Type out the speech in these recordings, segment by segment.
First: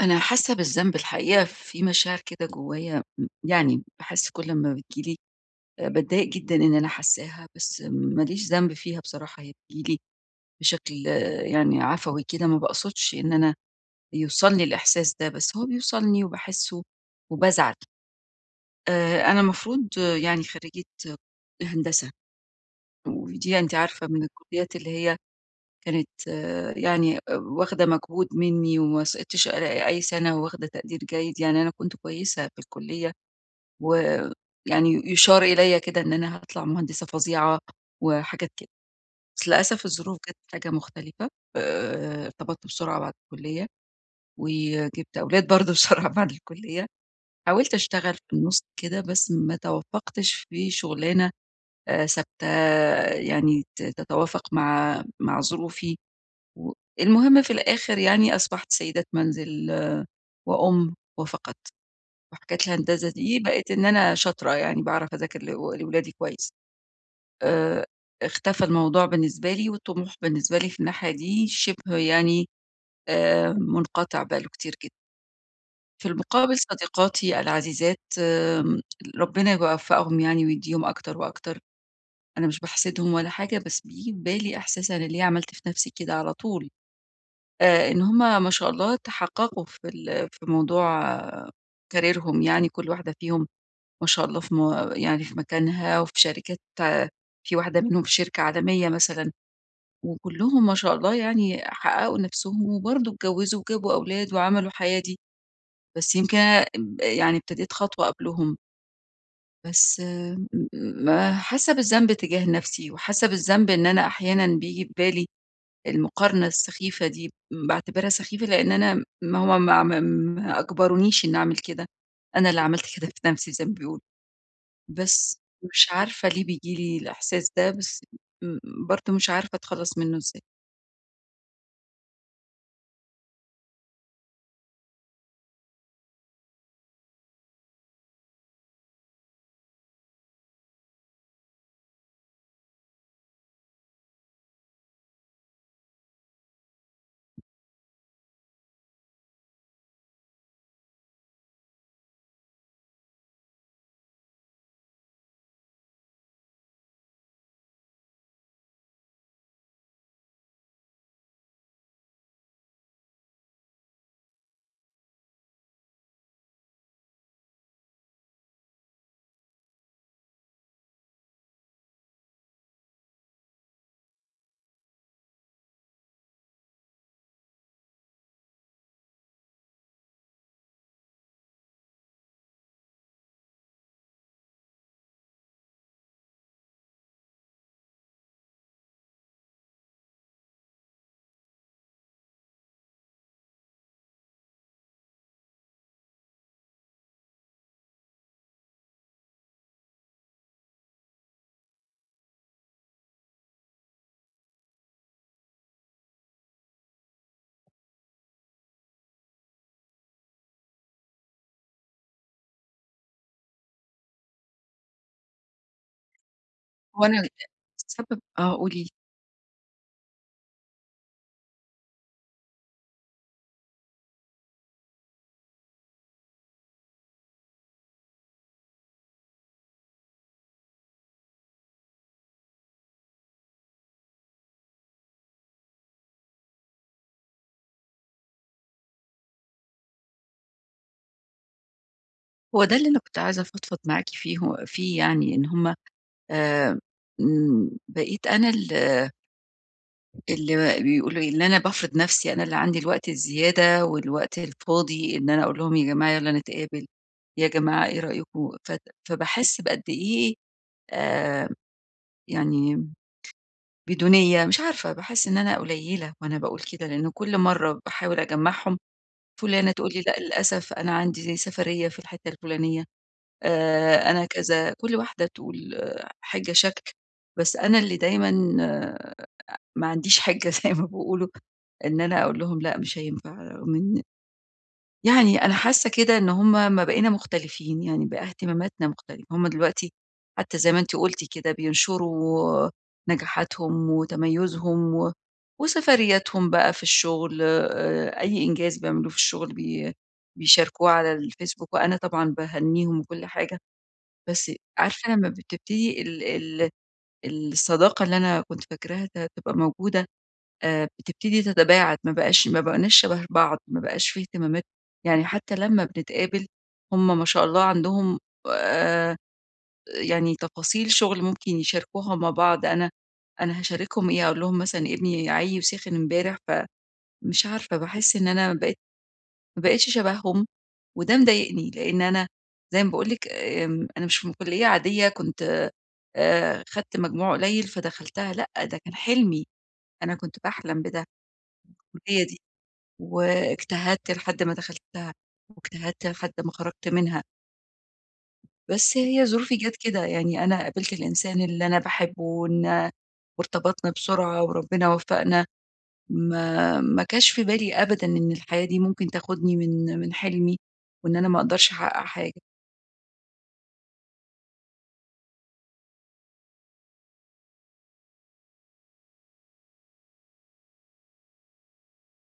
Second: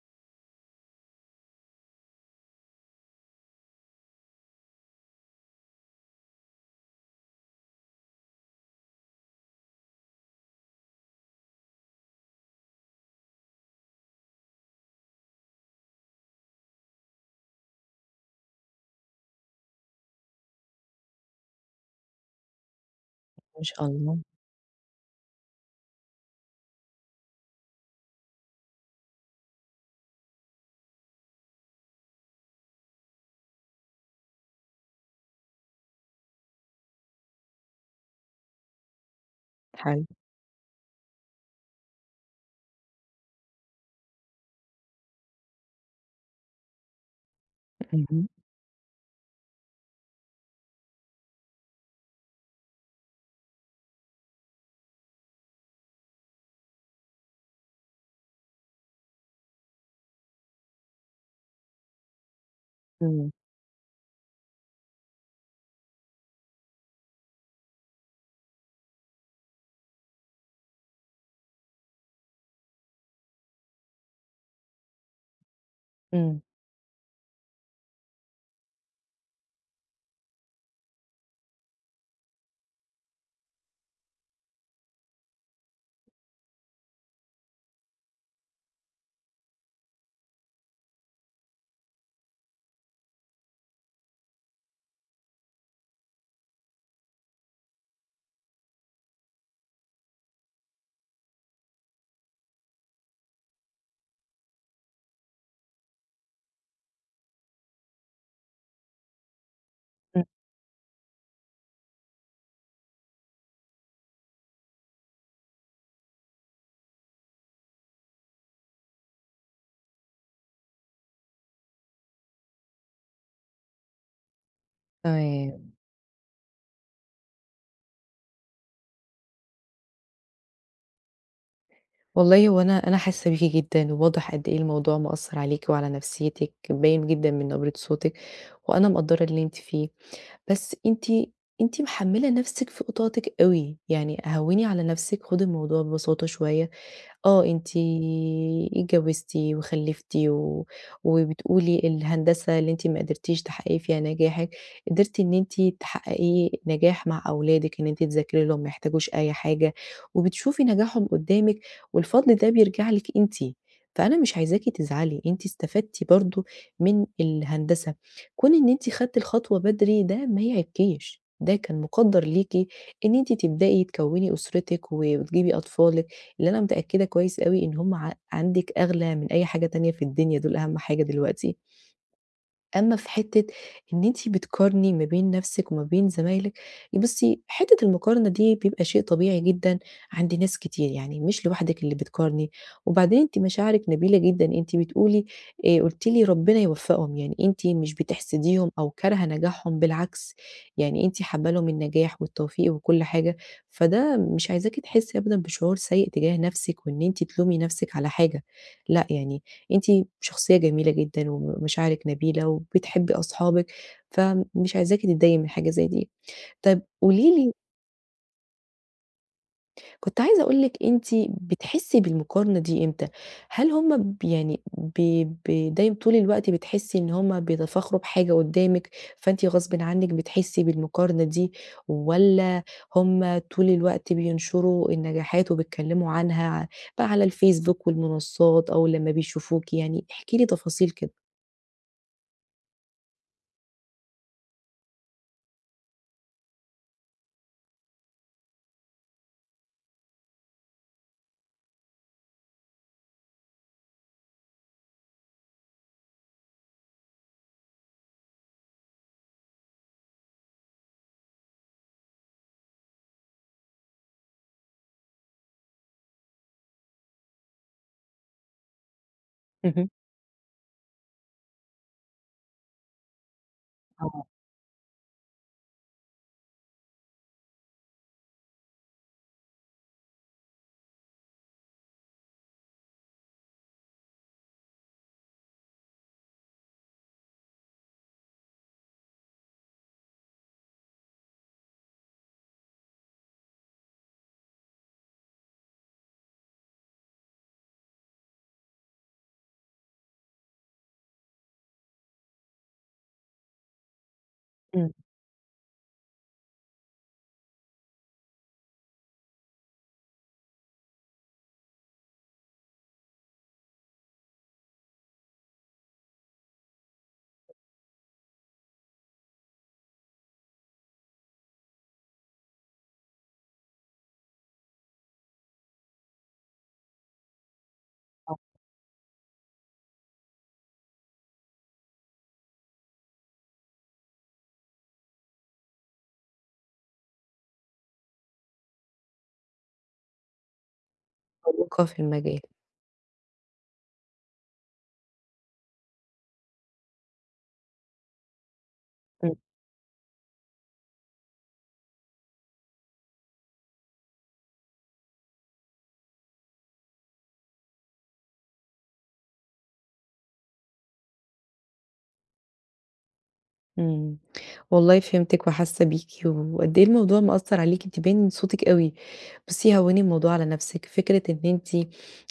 أنا حاسة بالذنب، الحقيقة، في مشاعر كده جوايا، م يعني باحس كل لمّا بتيجي لي آآ، باتضايق جدًا إن أنا حاساها، بس ما ليش ذنب فيها بصراحة. هي بتيجي لي بشكل يعني عفوي كده، ما باقصدش إن أنا يوصلني الإحساس ده، بس هو بيوصلني وباحسه وبازعل. آآ، أنا مفروض يعني خريجة هندسة، ودي ما أنتِ شاء عارفة الله. من الكليات اللي هي كانت يعني واخدة مجهود مِنّي، وما سقطتش أ أي سنة، وواخدة تقدير جيد، يعني أنا كنت كويسة في الكلية. ويعني يُشار إليَّ كده إن أنا هاطلع مهندسة فظيعة وحاجات كده. بس للأسف، حلو. الظروف جات حاجة مختلفة. آآ، ارتبطت بسرعة بعد الكلية، وجِبت أولاد برضه بسرعة بعد الكلية. حاولت أشتغل في إهم. النُص كده، بس ما توفقتش في شغلانة آآ، ثابتة يعني ت تتوافق مع مع ظروفي. والمهم، في الآخر يعني أصبحت سيدة منزل وأم وفقط. وحكاية الهندسة إمم. دي بقيت إن أنا شاطرة، يعني باعرف أذاكر ل لأولادي كويس. آآ، اختفى الموضوع بالنسبة لي، والطموح بالنسبة لي في الناحية دي شبه يعني آآ، منقطع بقى له كتير جدًا. في إمم. المقابل صديقاتي العزيزات آآ، ربنا يوفقهم يعني ويديهم أكتر وأكتر. أنا مش باحسدهم ولا حاجة، بس بييجي في بالي إحساس أنا ليه عملت في نفسي كده على طول. آآ، إن همَ ما شاء الله تحققوا في ال في موضوع كاريرهم، يعني كل واحدة فيهم ما شاء الله في م يعني في مكانها، وفي شركات في واحدة منهم في شركة عالمية مثلًا، وكلهم ما شاء الله يعني حققوا نفسهم، وبرضو اتجوزوا، وجابوا أولاد وعملوا حياة دي. بس يمكن انا يعني ابتديت خطوة قبلهم. بس إمم. إمم، مم حاسة بالذنب تجاه نفسي، وحاسة بالذنب إن أنا أحيانًا بييجي ببالي المقارنة السخيفة دي، باعتبرها سخيفة لأن أنا ما هو ما ما ما أجبرونيش إن أعمل كده، أنا اللي عملت كده في نفسي زي ما بيقولوا، بس تمام. مش عارفة ليه بييجي لي الإحساس ده؟ بس مم برضو مش عارفة أتخلص منه إزاي؟ والله هو أنا أنا حاسة بيكِ جدًا، وواضح قد إيه الموضوع مأثر عليكِ، وعلى نفسيتِك، باين جدًا من نبرة صوتِك، وأنا مَقَدرة اللي أنتِ فيه. بس أنتِ أنتِ محملة نفسِك فوق طاقتِك أوي، يعني هَوّني على نفسِك، خدّي الموضوع ببساطة شوية. آه، أنتِ اتجوزتِ وخلفتِ و وبتقولِي الهندسة اللي أنتِ ما قدرتيش تحققي فيها نجاحِك، قدرتِ إن أنتِ تحققي نجاح مع أولادِك، إن أنتِ تذاكري لهم، ما يحتاجوش أي حاجة، وبتشوفي نجاحهم قدامِك، والفضل ده بيرجع لِك أنتِ. فأنا مش عايزاكِ تزعلي، انتِ استفدتِ برضو من الهندسة. كون ان أنتِ أخدتِ الخطوة بدري، ده ما يعيبكِش، ده كان مقدر ليكِ إن إنتِ تبدأي تكوني أسرتِك، و وتجيبي أطفالِك، اللي أنا متأكدة كويس أوي إن هم ع عندِك أغلى من أي حاجة تانية في الدنيا، دول أهم حاجة دلوقتي. أمّا في حتة إن أنتِ بتقارني ما بين نفسِك وما بين زمايلِك، بصي حتة المقارنة دي بيبقى شيء طبيعي جدًا عند ناس كتير، يعني مش لوحدِك اللي بتقارني، وبعدين أنتِ مشاعرِك نبيلة جدًا، أنتَ بتقولي، آآ، قلتِ لي: "ربنا يوفقهم"، يعني أنتِ مش بتحسديهم أو كارهةٌ نجاحهم، بالعكس. يعني أنتِ حابة لِهم النجاح والتوفيق وكل حاجة، فده مش عايزاكِ تحسي أبدًا بشعور سيء تجاه نفسِك، وإن أنتِ تلومي نفسِك على حاجة. لأ، يعني أنتِ شخصية جميلة جدًا، ومشاعرِك نبيلة، وبتحبي أصحابِك فمش عايزاكِ تضايقي من حاجة زي دي. طب وأنا ال قولي لي السبب آه، قولي لي. كنت عايزة أقول لِك أنتِ بتحسي بالمقارنة دي إمتى؟ هل هم ب يعني ب ب دايمًا طول الوقت بتحسي إن هما بيتفاخروا بحاجة قدامِك، فأنتِ غصبًا عنِك بتحسي بالمقارنة دي؟ والّا هم طول الوقت بينشروا النجاحات وبيتكلموا عنها ع ب على الفيس بوك والمنصات أو لما بيشوفوكِ يعني؟ إحكِ لي تفاصيل كده. هو ده اللي أنا كنت عايزة أفضفض معاكِ فيه، ه فيه يعني، إن هم آآ إمم بقيت أنا ال اللي بيقولوا إيه إن أنا بافرض نفسي، أنا اللي عندي الوقت الزيادة، والوقت الفاضي إن أنا أقول لهم يا جماعة يلا نتقابل يا جماعة إيه رأيكوا ف فباحس بقد إيه آآ، يعني بدونية مش عارفة باحس إن أنا قليلة وأنا باقول كده لأنه كل مرة باحاول أجمعهم، فلانة اهم. تقول لي لأ للأسف أنا عندي سفرية في الحتة الفلانية آآ، أنا آه. كذا، كل واحدة تقول حاجة شكل، بس أنا اللي دايمًا آآ، ما عنديش حاجة زي ما بيقولوا إن أنا أقول لهم لأ مش هينفع، رغم إن يعني أنا حاسة كده إن هم ما بقينا مختلفين يعني بقى اهتماماتنا مختلفة، هم دلوقتي حتى زي ما أنتِ قلتِ كده بينشروا نجاحاتهم وتميزهم، و وسفرياتهم بقى في الشغل آآ، أي إنجاز بيعملوه في الشغل بي بيشاركوه على الفيسبوك، وأنا طبعًا باهنيهم وكل حاجة، بس إمم. عارفة لما بتبتدي ال ال ال الصداقة اللي أنا كنت فاكراها ت هتبقى موجودة آآ، بتبتدي تتباعد ما بقاش ما بقيناش شبه بعض، ما بقاش في اهتمامات يعني حتى لما بنتقابل هم ما شاء الله عندهم آآ، يعني تفاصيل شغل ممكن يشاركوها مع بعض، أنا أنا هاشاركهم إيه؟ أقول لهم مثلًا ابني عيّي وسِخِن إمبارح، ف مش عارفة باحس إن آه. أنا بقيت ما بقيتش شبههم، وده مضايقني، لإن أنا زي ما باقول لِك آمم، أنا مش من كلية عادية كنت آآ، آآ، خدت مجموع قليل فدخلتها لأ، ده كان حلمي، أنا كنت باحلم بده [unintelligible] في بالكلية دي، المجال. واجتهدت لحد ما دخلتها، واجتهدت لحد ما خرجت منها. بس هي إمم. ظروفي جات كده، يعني أنا قابلت الإنسان اللي أنا باحبه ونا وارتبطنا بسرعة وربنا وفقنا، ما ما جاش في بالي أبدًا إن الحياة دي ممكن تاخدني من من حلمي، وإن أنا ما أقدرش أحقق حاجة. إمم، والله فهمتِك وحاسة بيكِ، وقد إيه الموضوع مأثر عليكِ أنتِ باين من صوتِك أوي، بصي هوني الموضوع على نفسِك، فكرة إن أنتِ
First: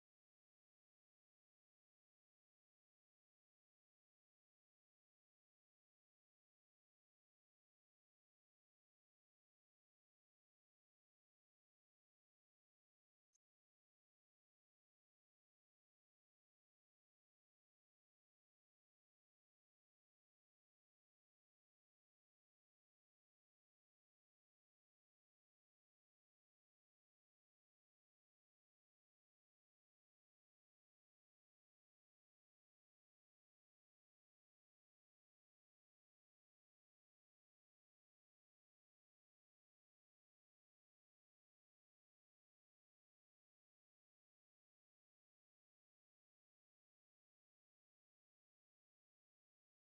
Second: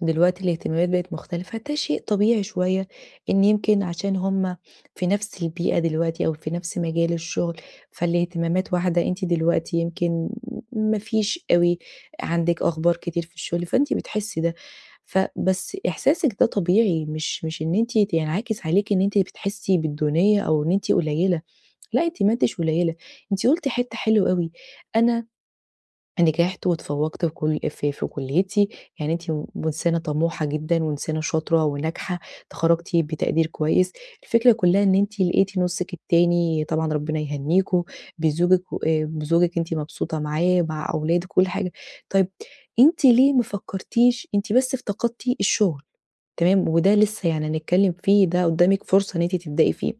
دلوقتي الاهتمامات بقت مختلفة ده شيء طبيعي شوية إن يمكن عشان هم في نفس البيئة دلوقتي أو في نفس مجال الشغل، فالاهتمامات واحدة أنتِ دلوقتي يمكن ما فيش أوي عندِك أخبار كتير في الشغل، فأنتِ بتحسي ده. ف بس إحساسِك ده طبيعي مش مش إن أنتِ ينعكس عليكِ إن أنتِ بتحسي بالدونية أو إن أنتِ قليلة، لأ، أنتِ ما أنتِش قليلة، أنتِ قلتِ حتة حلوة أوي، "أنا نجحت وتفوقت في كل في كليتي" يعني أنتِ م إنسانة طموحة جدًا وإنسانة شاطرة وناجحة، اتخرجتِ بتقدير كويس، الفكرة كلها إن أنتِ لقيتِ نصِك التاني- طبعًا ربنا يهنيكم- بزوجِك و بزوجِك أنتِ مبسوطة معاه مع أولادِك و كل حاجة. طيب أنتِ ليه ما فكرتيش أنتِ بس افتقدتِ الشغل تمام، وده لسه يعني هنتكلم فيه ده قدامِك فرصة إن أنتِ تبدئي فيه.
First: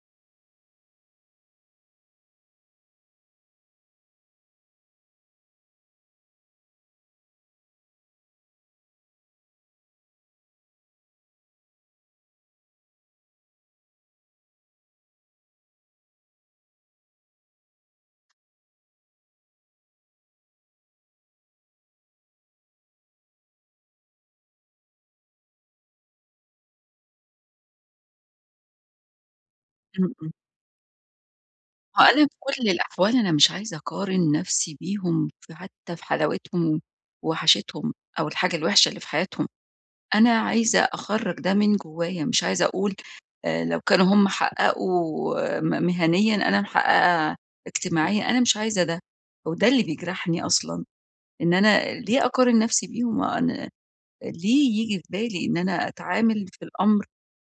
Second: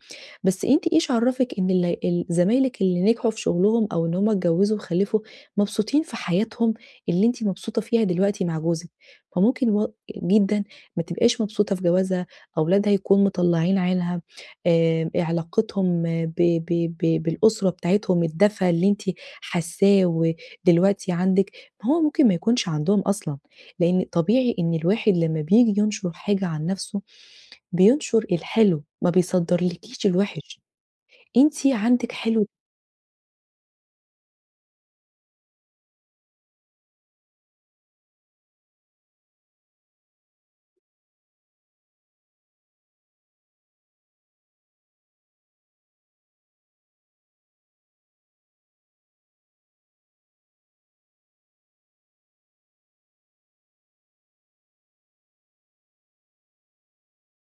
بس أنتِ إيش عرفِك إن ال ال زمايلك اللي نجحوا في شغلهم أو إن هم اتجوزوا وخلفوا مبسوطين في حياتهم اللي أنتِ مبسوطة فيها دلوقتي مع جوزِك؟ فممكن و جدًا ما تبقاش مبسوطة في جوازها أولادها يكون مطلعين عينها آآ، علاقتهم ب ب ب بالأسرة بتاعتهم الدفا اللي أنتِ حاساه ودلوقتي عندِك، ماهو ممكن ما يكونش عندهم اصلًا، لإن طبيعي إن الواحد لما بييجي ينشر حاجة عن نفسه بينشر الحلو، ما بيصدرلِكيش إمم، إمم. الوحش، أنتِ ما هو عندِك أنا في حلو كل الأحوال أنا مش عايزة أقارن نفسي بيهم فحتى في حلاوتهم ووحاشتهم أو الحاجة الوحشة اللي في حياتهم. أنا عايزة أخرّج ده من جوايا مش عايزة أقول آآ، لو كانوا هم حققوا م مهنيًا أنا محققة اجتماعيًا، أنا مش عايزة ده، هو ده اللي بيجرحني أصلًا، إن أنا ليه أقارن نفسي بيهم؟ أنا ليه ييجي في بالي إن أنا أتعامل في الأمر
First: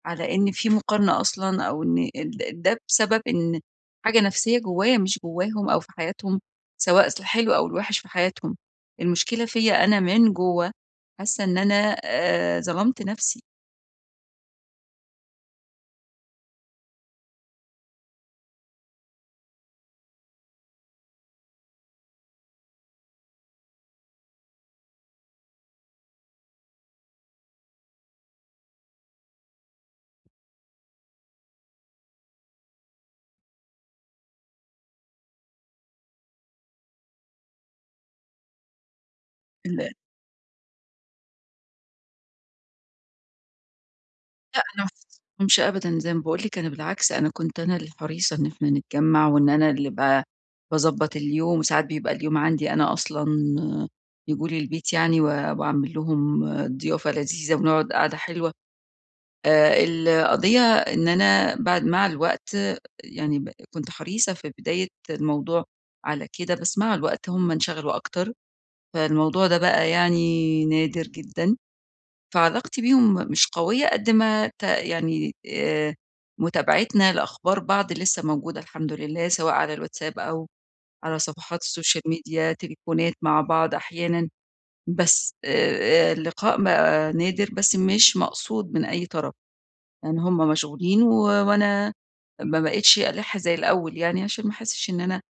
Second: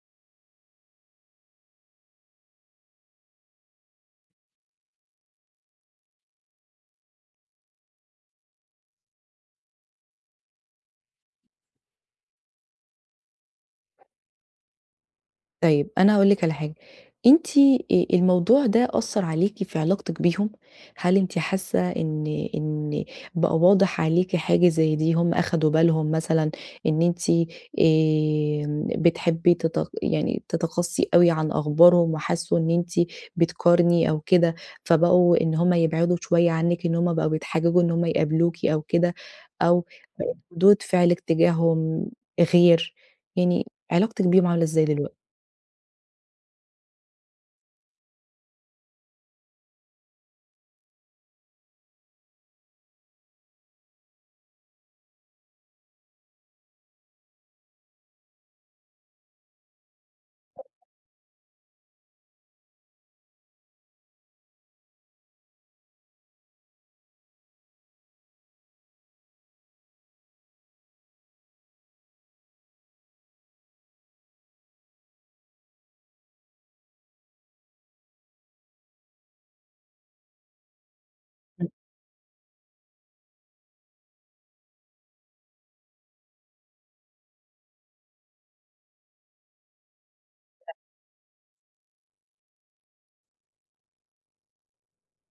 على إن في مقارنة أصلًا؟ أو إن ده بسبب إن حاجة نفسية جوايا مش جواهم أو في حياتهم، سواء في الحلو أو الوحش في حياتهم، المشكلة فيّا أنا من جوا حاسة إن أنا آآ، ظلمت نفسي. طيب، أنا هاقول لِك على حاجة. أنتِ أ الموضوع ده أثّر عليكِ في علاقتِك بيهم؟ هل أنتِ حاسّة إن إن بقى واضح عليكِ حاجة زي دي؟ هم أخدوا بالهم مثلًا إن أنتِ آآ بتحبي تت يعني تَتَقصِّي أوي عن أخبارهم، وحسّوا إن أنتِ بتقارني أو كده، فبقوا إن هم يبعدوا شوية عنِّك، إن هم بقوا بيتحججوا إن همّ يقابلوكِ أو كده، أو ال [unintelligible] ردود فعلِك تجاههم غير. يعني علاقتِك بيهم عاملة لأ، أنا إزاي ما دلوقتي؟ خاصمتهمش أبدًا. زي ما باقول لِك، أنا بالعكس، أنا كنت أنا اللي حريصة إن إحنا نتجمّع، وإن أنا اللي ب باضبّط اليوم. وساعات بيبقى اليوم عندي أنا أصلًا ييجوا لي البيت يعني و واعمل لهم ضيافة لذيذة، ونقعد قعدة حلوة. آآ القضية إن أنا بعد مع الوقت يعني ب كنت حريصة في بداية الموضوع على كده، بس مع الوقت هم انشغلوا أكتر، فالموضوع ده بقى يعني نادر جدًا. فعلاقتي بيهم مش قوية قد ما ت يعني آآ مُتابعتنا لأخبار بعض لسّه موجودة الحمد لله، سواء على الواتساب أو على صفحات [unintelligible] السوشيال ميديا، تليفونات مع بعض أحيانًا. بس آآ اللقاء بقى نادر، بس مش مقصود من أي طرف. لإن هم مشغولين، و وأنا ما بقيتش ألَِح زي الأول يعني، عشان ما أحسّش إن أنا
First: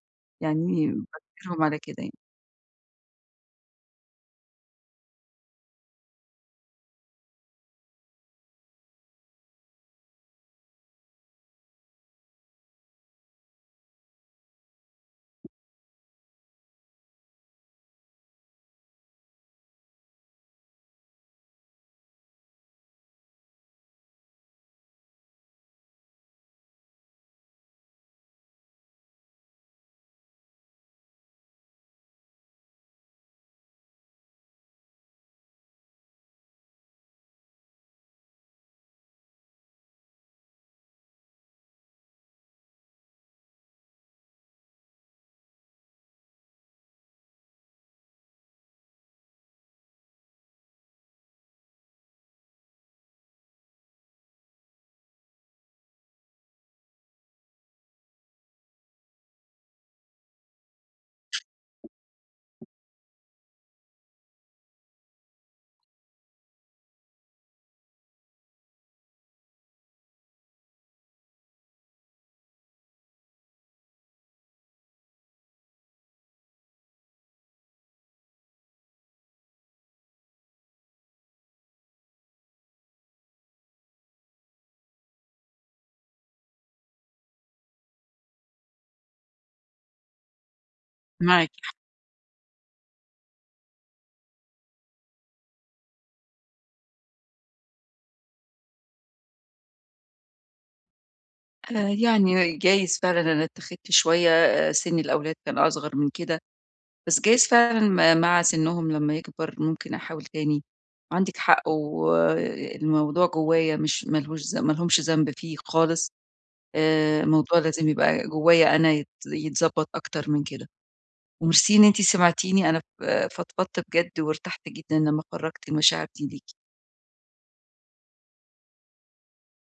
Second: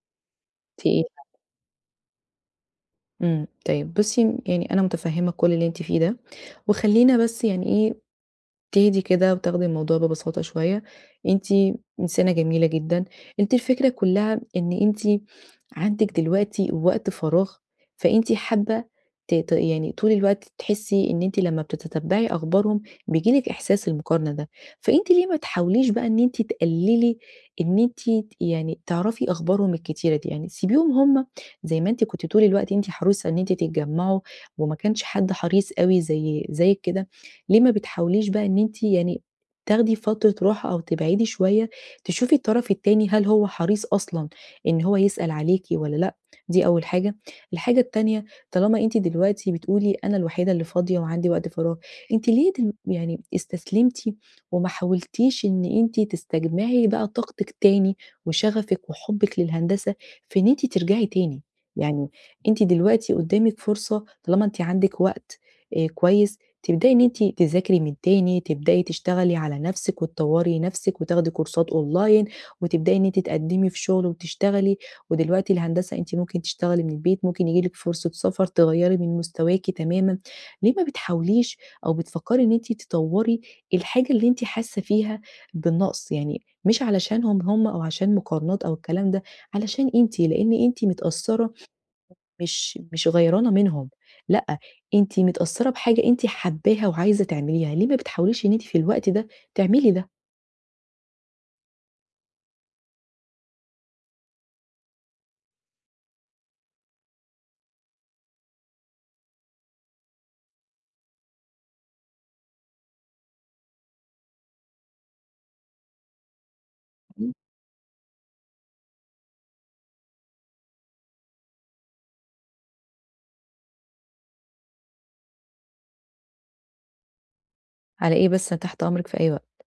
يعني في إيه؟ [unintelligible] باجبرهم على كده يعني. إمم. طيب بُصّي، م يعني أنا مُتفهِّمة كل اللي أنتِ فيه ده. وخلّينا بس يعني إيه، تهدي كده وتاخدي الموضوع ببساطة شوية. أنتِ إنسانة جميلة جدًا. أنتِ الفكرة كُلّها إن أنتِ عندِك دلوقتي وقت فراغ فأنتِ حابّة ت ت يعني طول الوقت ت تحسّي إن أنتِ لمّا بتتتبّعي أخبارهم بييجي لِك إحساس المقارنة ده. فأنتِ ليه ما تحاوليش بقى إن أنتِ تقلّلي إن أنتِ ت يعني تعرفي أخبارهم الكتيرة دي؟ يعني سيبيهم هم زي ما أنتِ كنتِ طول الوقت أنتِ حريصة إن أنتِ تتجمّعوا وما كانش حد حريص أوي زي زيِّك كده، ليه ما بتحاوليش بقى إن أنتِ يعني تاخدي فترة راحة أو تبعدي شوية، تشوفي الطرف التاني هل هو حريص أصلًا إن هو يسأل عليكِ والّا لأ؟ دي أول حاجة. الحاجة التانية، طالما أنتِ دلوقتي بتقولي أنا الوحيدة اللي فاضية وعندي وقت فراغ، أنتِ ليه تم يعني استسلمتِ وما حاولتيش إن أنتِ تستجمعي بقى طاقتِك تاني وشغفِك وحُبِك للهندسة في إن أنتِ ترجعي تاني؟ يعني أنتِ دلوقتي قُدّامِك فرصة طالما أنتِ عندِك وقت أ كويس تبدئي إن أنتِ تذاكري من تاني، تبدئي تشتغلي على نفسِك وتطوّري نفسِك وتاخدي كورسات أونلاين، وتبدئي إن أنتِ تقدِّمي في شغل وتشتغلي. ودلوقتي الهندسة أنتِ ممكن تشتغلي من البيت، ممكن ييجي لِك فرصة سفر تغيّري من مستواكِ تمامًا. ليه ما بتحاوليش أو بتفكّري إن أنتِ تطوّري الحاجة اللي أنتِ حاسّة فيها بالنقص؟ يعني مش علشانهم هم أو عشان مقارنات أو الكلام ده، علشان أنتِ. لإن أنتِ معاكِ متأثّرة ح مش مش غيرانة منهم. لأ، أنتِ متأثّرة بحاجة أنتِ حابّاها وعايزة تعمليها. ليه ما بتحاوليش إن أنتِ في الوقت ده تعملي ده؟ أنا يعني جايز فعلًا إن أنا اتَّخِدت شوية، سِن الأولاد كان أصغر من كده. بس جايز فعلًا م مع سنّهم لمّا يكبر. ممكن أحاول تاني. عندِك حق والموضوع جوّايا مش مالهوش ذم مالهمش ذنب فيه خالص. آآ [unintelligible] الموضوع لازم يبقى جوّايا أنا يت يتضبّط أكتر من كده. ومرسي إن أنتِ سمعتيني أنا ف فضفضت بجد وارتحت جدًا لمّا خرّجت المشاعر دي ليكِ. على إيه بس؟ أنا تحت أمرِك في أي وقت.